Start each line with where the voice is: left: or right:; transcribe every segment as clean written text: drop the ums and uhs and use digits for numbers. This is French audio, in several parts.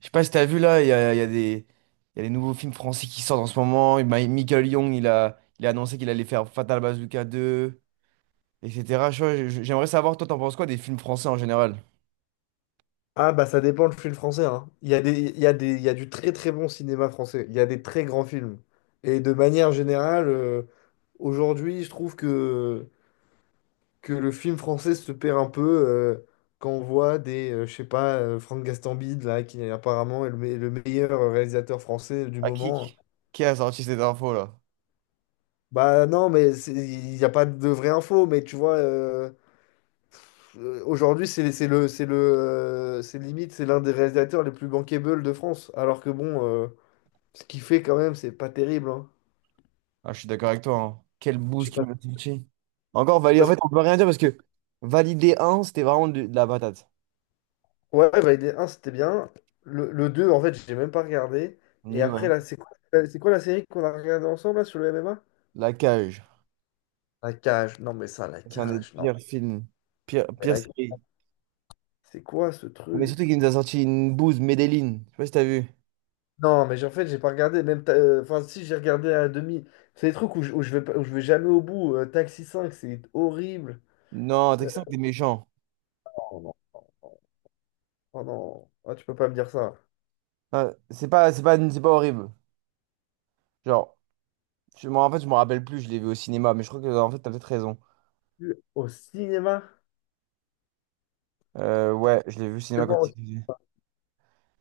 right: Je sais pas si t'as vu là, il y a des, il y a des nouveaux films français qui sortent en ce moment. Et Michael Young, il a annoncé qu'il allait faire Fatal Bazooka 2, etc. J'aimerais savoir, toi, t'en penses quoi des films français en général?
left: Ah bah ça dépend le film français, hein. Il y a des, il y a des, il y a du très très bon cinéma français. Il y a des très grands films. Et de manière générale, aujourd'hui, je trouve que le film français se perd un peu euh, quand on voit des, je sais pas, Franck Gastambide, là, qui apparemment est le meilleur réalisateur français du
right: Ah, qui,
left: moment.
right: qui a sorti cette info là?
left: Bah non, mais il n'y a pas de vraie info, mais tu vois, aujourd'hui, c'est le, c'est le, c'est limite, c'est l'un des réalisateurs les plus bankable de France. Alors que bon. Ce qu'il fait quand même, c'est pas terrible, hein.
right: Ah, je suis d'accord avec toi, hein. Quel
left: Je sais
right: boost qu'il
left: pas.
right: m'a sorti. Encore
left: Je sais
right: validé.
left: pas
right: En
left: ce-
right: fait, on peut rien dire parce que Validé un, c'était vraiment de la patate.
left: Ouais, Validé un c'était bien. Le 2 en fait, j'ai même pas regardé. Et
right: Nul,
left: après,
right: ouais.
left: là, c'est quoi la série qu'on a regardée ensemble là, sur le MMA?
right: La Cage.
left: La cage. Non, mais ça, la
right: C'est un des
left: cage. Non,
right: pires films. Pire,
left: mais
right: pire série.
left: c'est quoi ce
right: Mais
left: truc?
right: surtout qu'il nous a sorti une bouse, Medellin. Je sais pas si t'as vu.
left: Non, mais en fait, j'ai pas regardé. Même enfin, si, j'ai regardé à demi. C'est des trucs où je vais, pas- où je vais jamais au bout. Taxi 5, c'est horrible.
right: Non, t'es
left: Euh,
right: que ça, t'es méchant.
left: oh non. Oh non. Ah, tu peux pas me dire ça.
right: Non, c'est pas horrible. Genre, moi, en fait, je me rappelle plus, je l'ai vu au cinéma, mais je crois que, en fait, t'as peut-être raison.
left: Au cinéma?
right: Ouais, je l'ai vu au cinéma quand il faisait.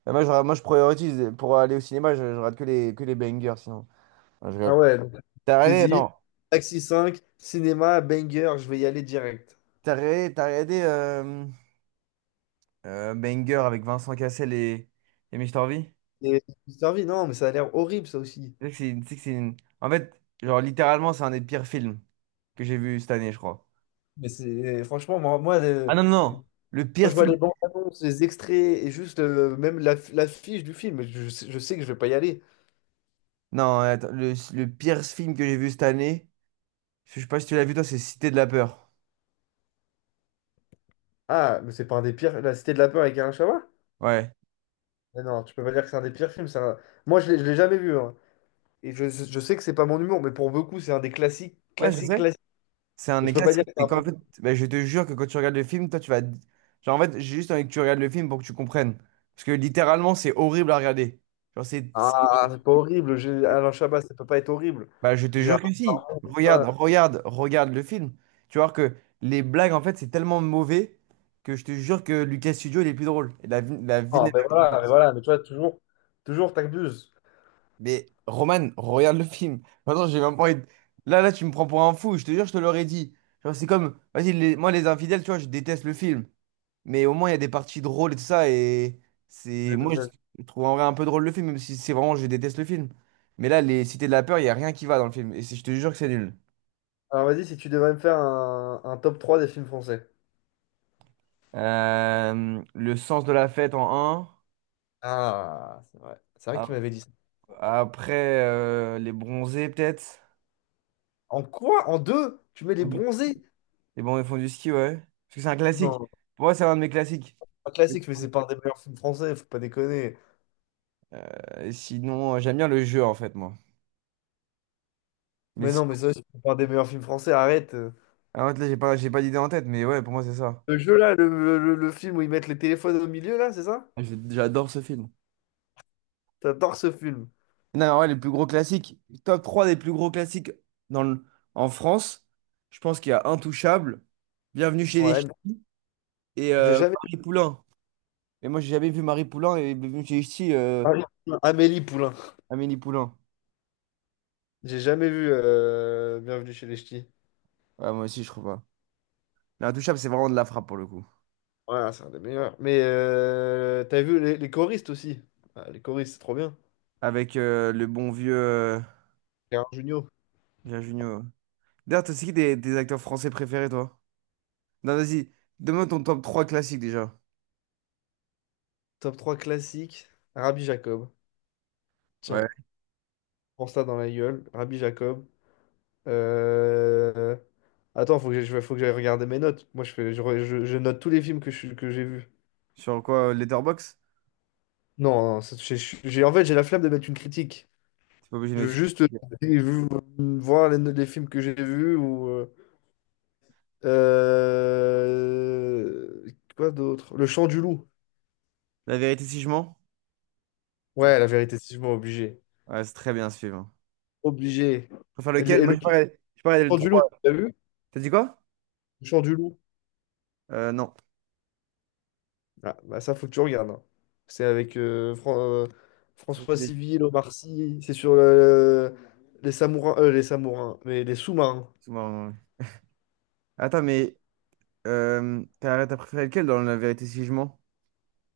right: Bah, moi, je priorise, pour aller au cinéma, je rate que les bangers, sinon. Non, je
left: Ah
right: rigole.
left: ouais, donc
right: T'as
left: j'ai
right: regardé,
left: dit,
right: attends,
left: Taxi cinq, cinéma, banger, je vais y aller direct.
right: t'as regardé Banger avec Vincent Cassel et Mr. V?
left: Et je suis servi, non, mais ça a l'air horrible ça aussi.
right: Tu sais que c'est une- En fait, genre, littéralement, c'est un des pires films que j'ai vu cette année, je crois.
left: Mais c'est franchement,
right: Ah non, non, non, le
left: quand
right: pire
left: je vois
right: film.
left: les bandes annonces, les extraits et juste même la, la fiche du film, je sais que je vais pas y aller.
right: Non, attends, le pire film que j'ai vu cette année. Je sais pas si tu l'as vu, toi, c'est Cité de la peur.
left: Ah, mais c'est pas un des pires. La Cité de la Peur avec Alain Chabat?
right: Ouais.
left: Mais non, tu peux pas dire que c'est un des pires films. Moi, je l'ai jamais vu, hein. Et je sais que c'est pas mon humour, mais pour beaucoup, c'est un des classiques,
right: Ouais, je
left: classiques,
right: sais.
left: classiques.
right: C'est un
left: Mais
right: des
left: tu peux pas dire
right: classiques.
left: que c'est
right: Et
left: un.
right: qu'en fait, bah, je te jure que quand tu regardes le film, toi, tu vas. Genre, en fait, j'ai juste envie que tu regardes le film pour que tu comprennes. Parce que littéralement, c'est horrible à regarder. Genre, c'est.
left: Ah,
right: c'est-
left: c'est pas horrible. Alain Chabat, ça peut pas être horrible.
right: Bah, je te jure que
left: Gérard
right: si.
left: Darmon, tout
right: Regarde,
left: ça.
right: regarde, regarde le film. Tu vas voir que les blagues, en fait, c'est tellement mauvais que je te jure que Lucas Studio, il est plus drôle. Et la
left: Non,
right: vignette.
left: mais voilà, mais voilà, mais tu vois, toujours, toujours t'abuses.
right: Mais Roman, regarde le film. Maintenant, j'ai même pas envie de- là, là, tu me prends pour un fou, je te jure, je te l'aurais dit. Genre, c'est comme, vas-y, moi, les infidèles, tu vois, je déteste le film. Mais au moins, il y a des parties drôles et tout ça. Et c'est. Moi, je trouve en vrai un peu drôle le film, même si c'est vraiment, je déteste le film. Mais là, les Cités de la peur, il y a rien qui va dans le film. Et je te jure que c'est nul.
left: Alors vas-y, si tu devrais me faire un top 3 des films français.
right: Le sens de la fête en 1.
left: Ah, c'est vrai. C'est vrai qu'il m'avait dit ça.
right: Après, les bronzés, peut-être.
left: En quoi? En deux? Tu mets les bronzés?
right: Les bons ils font du ski, ouais. Parce que c'est un classique.
left: Non,
right: Pour moi, c'est un de mes classiques.
left: pas classique, mais c'est pas un des meilleurs films français, faut pas déconner.
right: Sinon, j'aime bien le jeu, en fait, moi. Mais
left: Mais
right: si.
left: non, mais ça, c'est pas un des meilleurs films français, arrête.
right: Ah, en fait, là, j'ai pas d'idée en tête, mais ouais, pour moi, c'est ça.
left: Le jeu là, le film où ils mettent les téléphones au milieu là, c'est ça?
right: J'adore ce film.
left: T'adores ce film.
right: Non, mais ouais, les plus gros classiques. Top 3 des plus gros classiques dans le- en France. Je pense qu'il y a Intouchable, Bienvenue chez les
left: Ouais, non,
right: Ch'tis et
left: je l'ai jamais.
right: Marie Poulain. Mais moi, j'ai jamais vu Marie Poulain et Bienvenue chez les Ch'tis,
left: Amélie Poulain. Amélie Poulain.
right: Amélie Poulain.
left: J'ai jamais vu Bienvenue chez les Ch'tis.
right: Ouais, moi aussi, je trouve pas. Mais Intouchable, c'est vraiment de la frappe pour le coup.
left: Ouais, c'est un des meilleurs. Mais t'as vu les choristes aussi. Ah, les choristes, c'est trop bien.
right: Avec le bon vieux,
left: Gérard Jugnot.
right: Gérard Jugnot. D'ailleurs, t'as c'est qui des acteurs français préférés, toi? Non, vas-y, donne-moi ton top 3 classique déjà.
left: Top trois classique. Rabbi Jacob.
right: Ouais.
left: Tiens, prends ça dans la gueule. Rabbi Jacob. Euh, Attends, faut que j'aille regarder mes notes. Moi, je fais, je, re- je note tous les films que j'ai vus.
right: Sur quoi? Letterbox.
left: Non, non, j'ai- en fait, j'ai la flemme de mettre une critique.
right: T'es pas obligé de
left: Je veux
right: suivre.
left: juste voir les films que j'ai vus ou. Euh, Quoi d'autre? Le chant du loup.
right: La vérité si je mens? Non.
left: Ouais, la vérité, c'est sûrement obligé.
right: Ouais, c'est très bien ce film, hein.
left: Obligé.
right: Tu préfères lequel?
left: Et
right: Moi,
left: le
right: je parlais le
left: chant du loup,
right: 3.
left: tu as vu?
right: T'as dit quoi?
left: Le chant du loup.
right: Non.
left: Ah, bah ça, faut que tu regardes, hein. C'est avec
right: Ça,
left: François
right: c'est-
left: Civil, Omar Sy. Les samourins. Les samourins. Mais les sous-marins.
right: c'est marrant, ouais. Attends, mais t'as préféré lequel dans La vérité si je mens?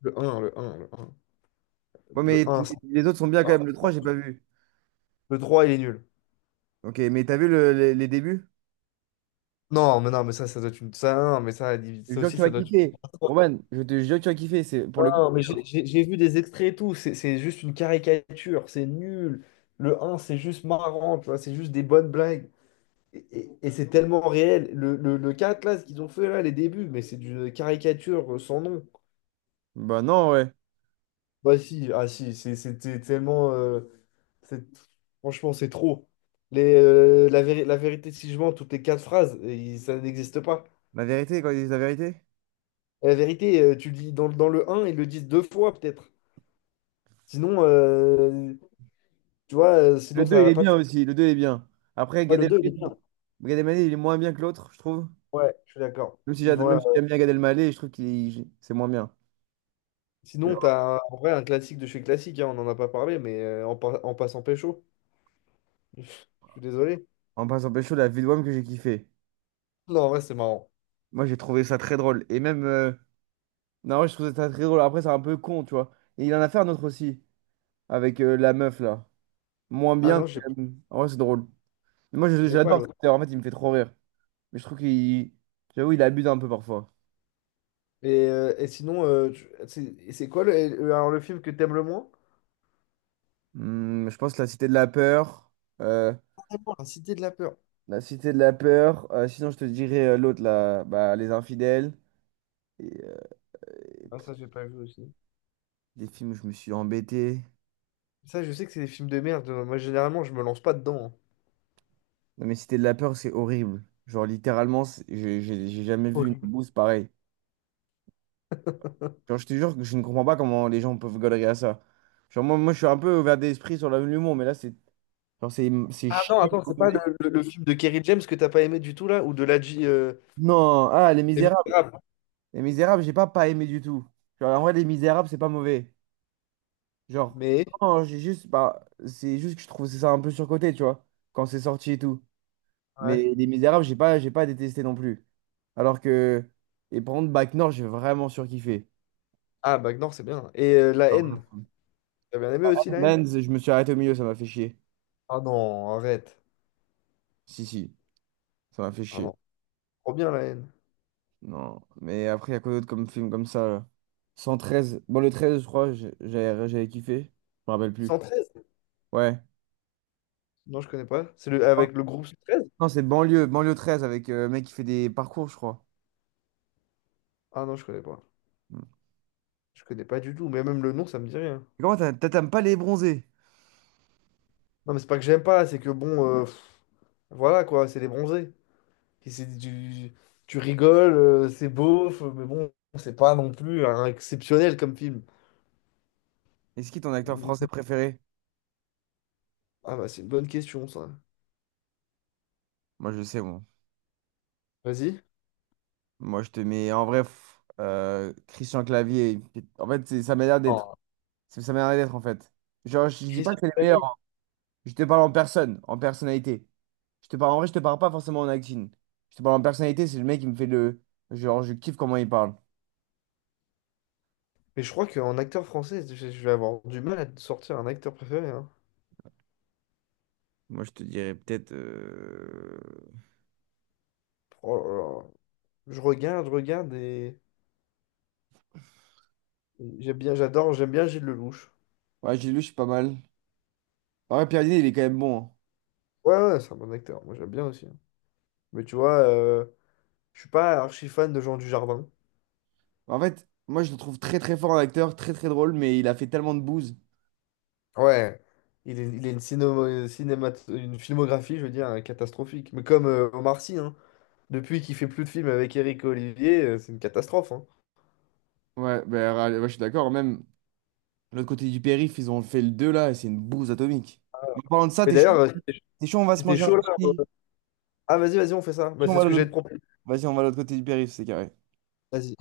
left: Le un.
right: Ouais,
left: Le
right: mais
left: un c'est-
right: les autres sont bien quand même. Le 3, j'ai pas vu.
left: Le 3, il est nul.
right: Ok, mais t'as vu les débuts?
left: Non, mais non, mais ça doit être une. Ça, non, mais ça,
right: Je
left: ça
right: jure que
left: aussi,
right: tu vas
left: ça doit être.
right: kiffer. Roman, je te jure que tu vas kiffer. C'est, pour
left: Ah
right: le coup.
left: non, mais j'ai vu des extraits et tout, c'est juste une caricature, c'est nul. Le un c'est juste marrant, tu vois, c'est juste des bonnes blagues. Et, et c'est tellement réel. Le 4 là, ce qu'ils ont fait, là, les débuts, mais c'est une caricature sans nom.
right: Bah non, ouais.
left: Bah si, ah si, c'était tellement... c'est- franchement, c'est trop. La vérité, si je mens, toutes les quatre phrases, ça n'existe pas.
right: La vérité, quand ils disent la vérité?
left: La vérité, tu le dis dans, dans le un ils le disent deux fois, peut-être. Sinon, tu vois,
right: Le
left: sinon
right: 2
left: ça
right: il
left: n'a
right: est, ouais,
left: pas de.
right: bien aussi. Le 2 est bien. Après,
left: Ouais,
right: Gad,
left: le
right: ouais,
left: 2 il est bien.
right: Elmaleh, Gad Elmaleh, il est moins bien que l'autre, je trouve.
left: Ouais, je suis d'accord.
right: Même si même si j'aime bien Gad Elmaleh, je trouve qu'il c'est moins bien.
left: Sinon, en vrai un classique de chez classique, hein, on en a pas parlé, mais en passant pécho. Je suis désolé.
right: En passant pécho, la vie de Wham que j'ai kiffé.
left: Non, en vrai, c'est marrant.
right: Moi, j'ai trouvé ça très drôle. Et même. Non, ouais, je trouve ça très drôle. Après, c'est un peu con, tu vois. Et il en a fait un autre aussi. Avec la meuf, là. Moins
left: Ah
right: bien, mais
left: non, je ne
right: quand même. En vrai, c'est drôle. Mais moi,
left: connais pas
right: j'adore cet
left: l'autre.
right: acteur. En fait, il me fait trop rire. Mais je trouve qu'il. J'avoue, il abuse un peu parfois.
left: Et sinon, c'est quoi le, alors, le film que t'aimes le moins?
right: Hmm, je pense que La Cité de la Peur. euh,
left: Vraiment, La Cité de la Peur.
right: La Cité de la Peur. Sinon, je te dirais l'autre, là, bah, Les Infidèles. Et, euh, et
left: Ah,
right: pff,
left: ça, j'ai pas vu aussi.
right: des films où je me suis embêté.
left: Ça, je sais que c'est des films de merde. Moi, généralement, je me lance pas dedans, hein.
right: Non, mais Cité de la Peur, c'est horrible. Genre, littéralement, j'ai jamais vu une
left: Horrible.
right: bouse pareille. Genre, je te jure que je ne comprends pas comment les gens peuvent galérer à ça. Genre, moi je suis un peu ouvert d'esprit sur l'humour, mais là, c'est genre, c'est
left: Ah non,
right: chiant.
left: attends, c'est pas le film de Kerry James que t'as pas aimé du tout, là? Ou de la
right: Non, ah, Les
left: Les
right: Misérables.
left: Misérables.
right: Les Misérables, j'ai pas aimé du tout. Genre, en vrai, Les Misérables, c'est pas mauvais. Genre,
left: Mais...
right: non, j'ai juste, bah, c'est juste que je trouve ça un peu surcoté, tu vois, quand c'est sorti et tout.
left: Ouais.
right: Mais Les Misérables, j'ai pas détesté non plus. Alors que, et par contre, Bac Nord, j'ai vraiment surkiffé.
left: Ah, Bagnor, c'est bien. Et La Haine.
right: Ah,
left: T'as bien aimé aussi La Haine?
right: Mans, je me suis arrêté au milieu, ça m'a fait chier.
left: Ah non, arrête.
right: Si, si, ça m'a fait
left: Ah
right: chier.
left: non, trop bien La Haine.
right: Non, mais après, il y a quoi d'autre comme film comme ça? Là, cent treize, bon, le 13 je crois, j'avais kiffé, je me rappelle plus.
left: 113.
right: Ouais.
left: Non, je connais pas. C'est le...
right: Ouais.
left: avec le groupe cent treize.
right: Non, c'est banlieue, 13 avec le mec qui fait des parcours, je crois.
left: Ah non, je connais pas.
right: Mm.
left: Je connais pas du tout. Mais même le nom, ça me dit rien.
right: Et comment t'aimes pas les bronzés?
left: Non, mais c'est pas que j'aime pas, c'est que bon, voilà quoi, c'est les bronzés. Et c'est du... Tu rigoles, c'est beauf, mais bon, c'est pas non plus un exceptionnel comme film.
right: Est-ce qui est ton acteur français préféré?
left: Ah bah, c'est une bonne question, ça.
right: Moi, je sais, moi.
left: Vas-y.
right: Moi, je te mets en vrai Christian Clavier. En fait, c'est sa manière d'être.
left: Oh,
right: C'est sa manière d'être, en fait. Genre, je dis pas
left: Christian.
right: que c'est les meilleurs, hein. Je te parle en personne, en personnalité. Je te parle en vrai, je te parle pas forcément en acting. Je te parle en personnalité, c'est le mec qui me fait le. Genre, je kiffe comment il parle.
left: Mais je crois qu'en acteur français, je vais avoir du mal à te sortir un acteur préféré, hein.
right: Moi, je te dirais peut-être.
left: Oh là là. Je regarde et j'aime bien, j'adore, j'aime bien Gilles Lelouch.
right: Ouais, j'ai lu, je suis pas mal. En vrai, Pierre Niney, il est quand même bon, hein.
left: Ouais, ouais, c'est un bon acteur. Moi, j'aime bien aussi, hein. Mais tu vois, je suis pas archi fan de Jean Dujardin.
right: En fait, moi, je le trouve très très fort en acteur, très très drôle, mais il a fait tellement de bouse.
left: Ouais. Il est, il a une, cinéma, cinémato- une filmographie, je veux dire, catastrophique. Mais comme Omar Sy, hein. Depuis qu'il fait plus de films avec Eric Olivier, c'est une catastrophe, hein.
right: Ouais, bah, ouais, je suis d'accord, même. L'autre côté du périph', ils ont fait le 2 là, et c'est une bouse atomique. En parlant de ça,
left: Mais
right: t'es chaud?
left: d'ailleurs,
right: T'es chaud, on va se
left: c'était
right: manger un
left: chaud là.
right: petit.
left: Ah, vas-y, vas-y, on fait ça.
right: T'es
left: Bah,
right: chaud, on
left: c'est
right: va
left: ce
right: de
left: que j'allais
right: l'autre-
left: te proposer.
right: Vas-y, on va de l'autre côté du périph', c'est carré.
left: Vas-y.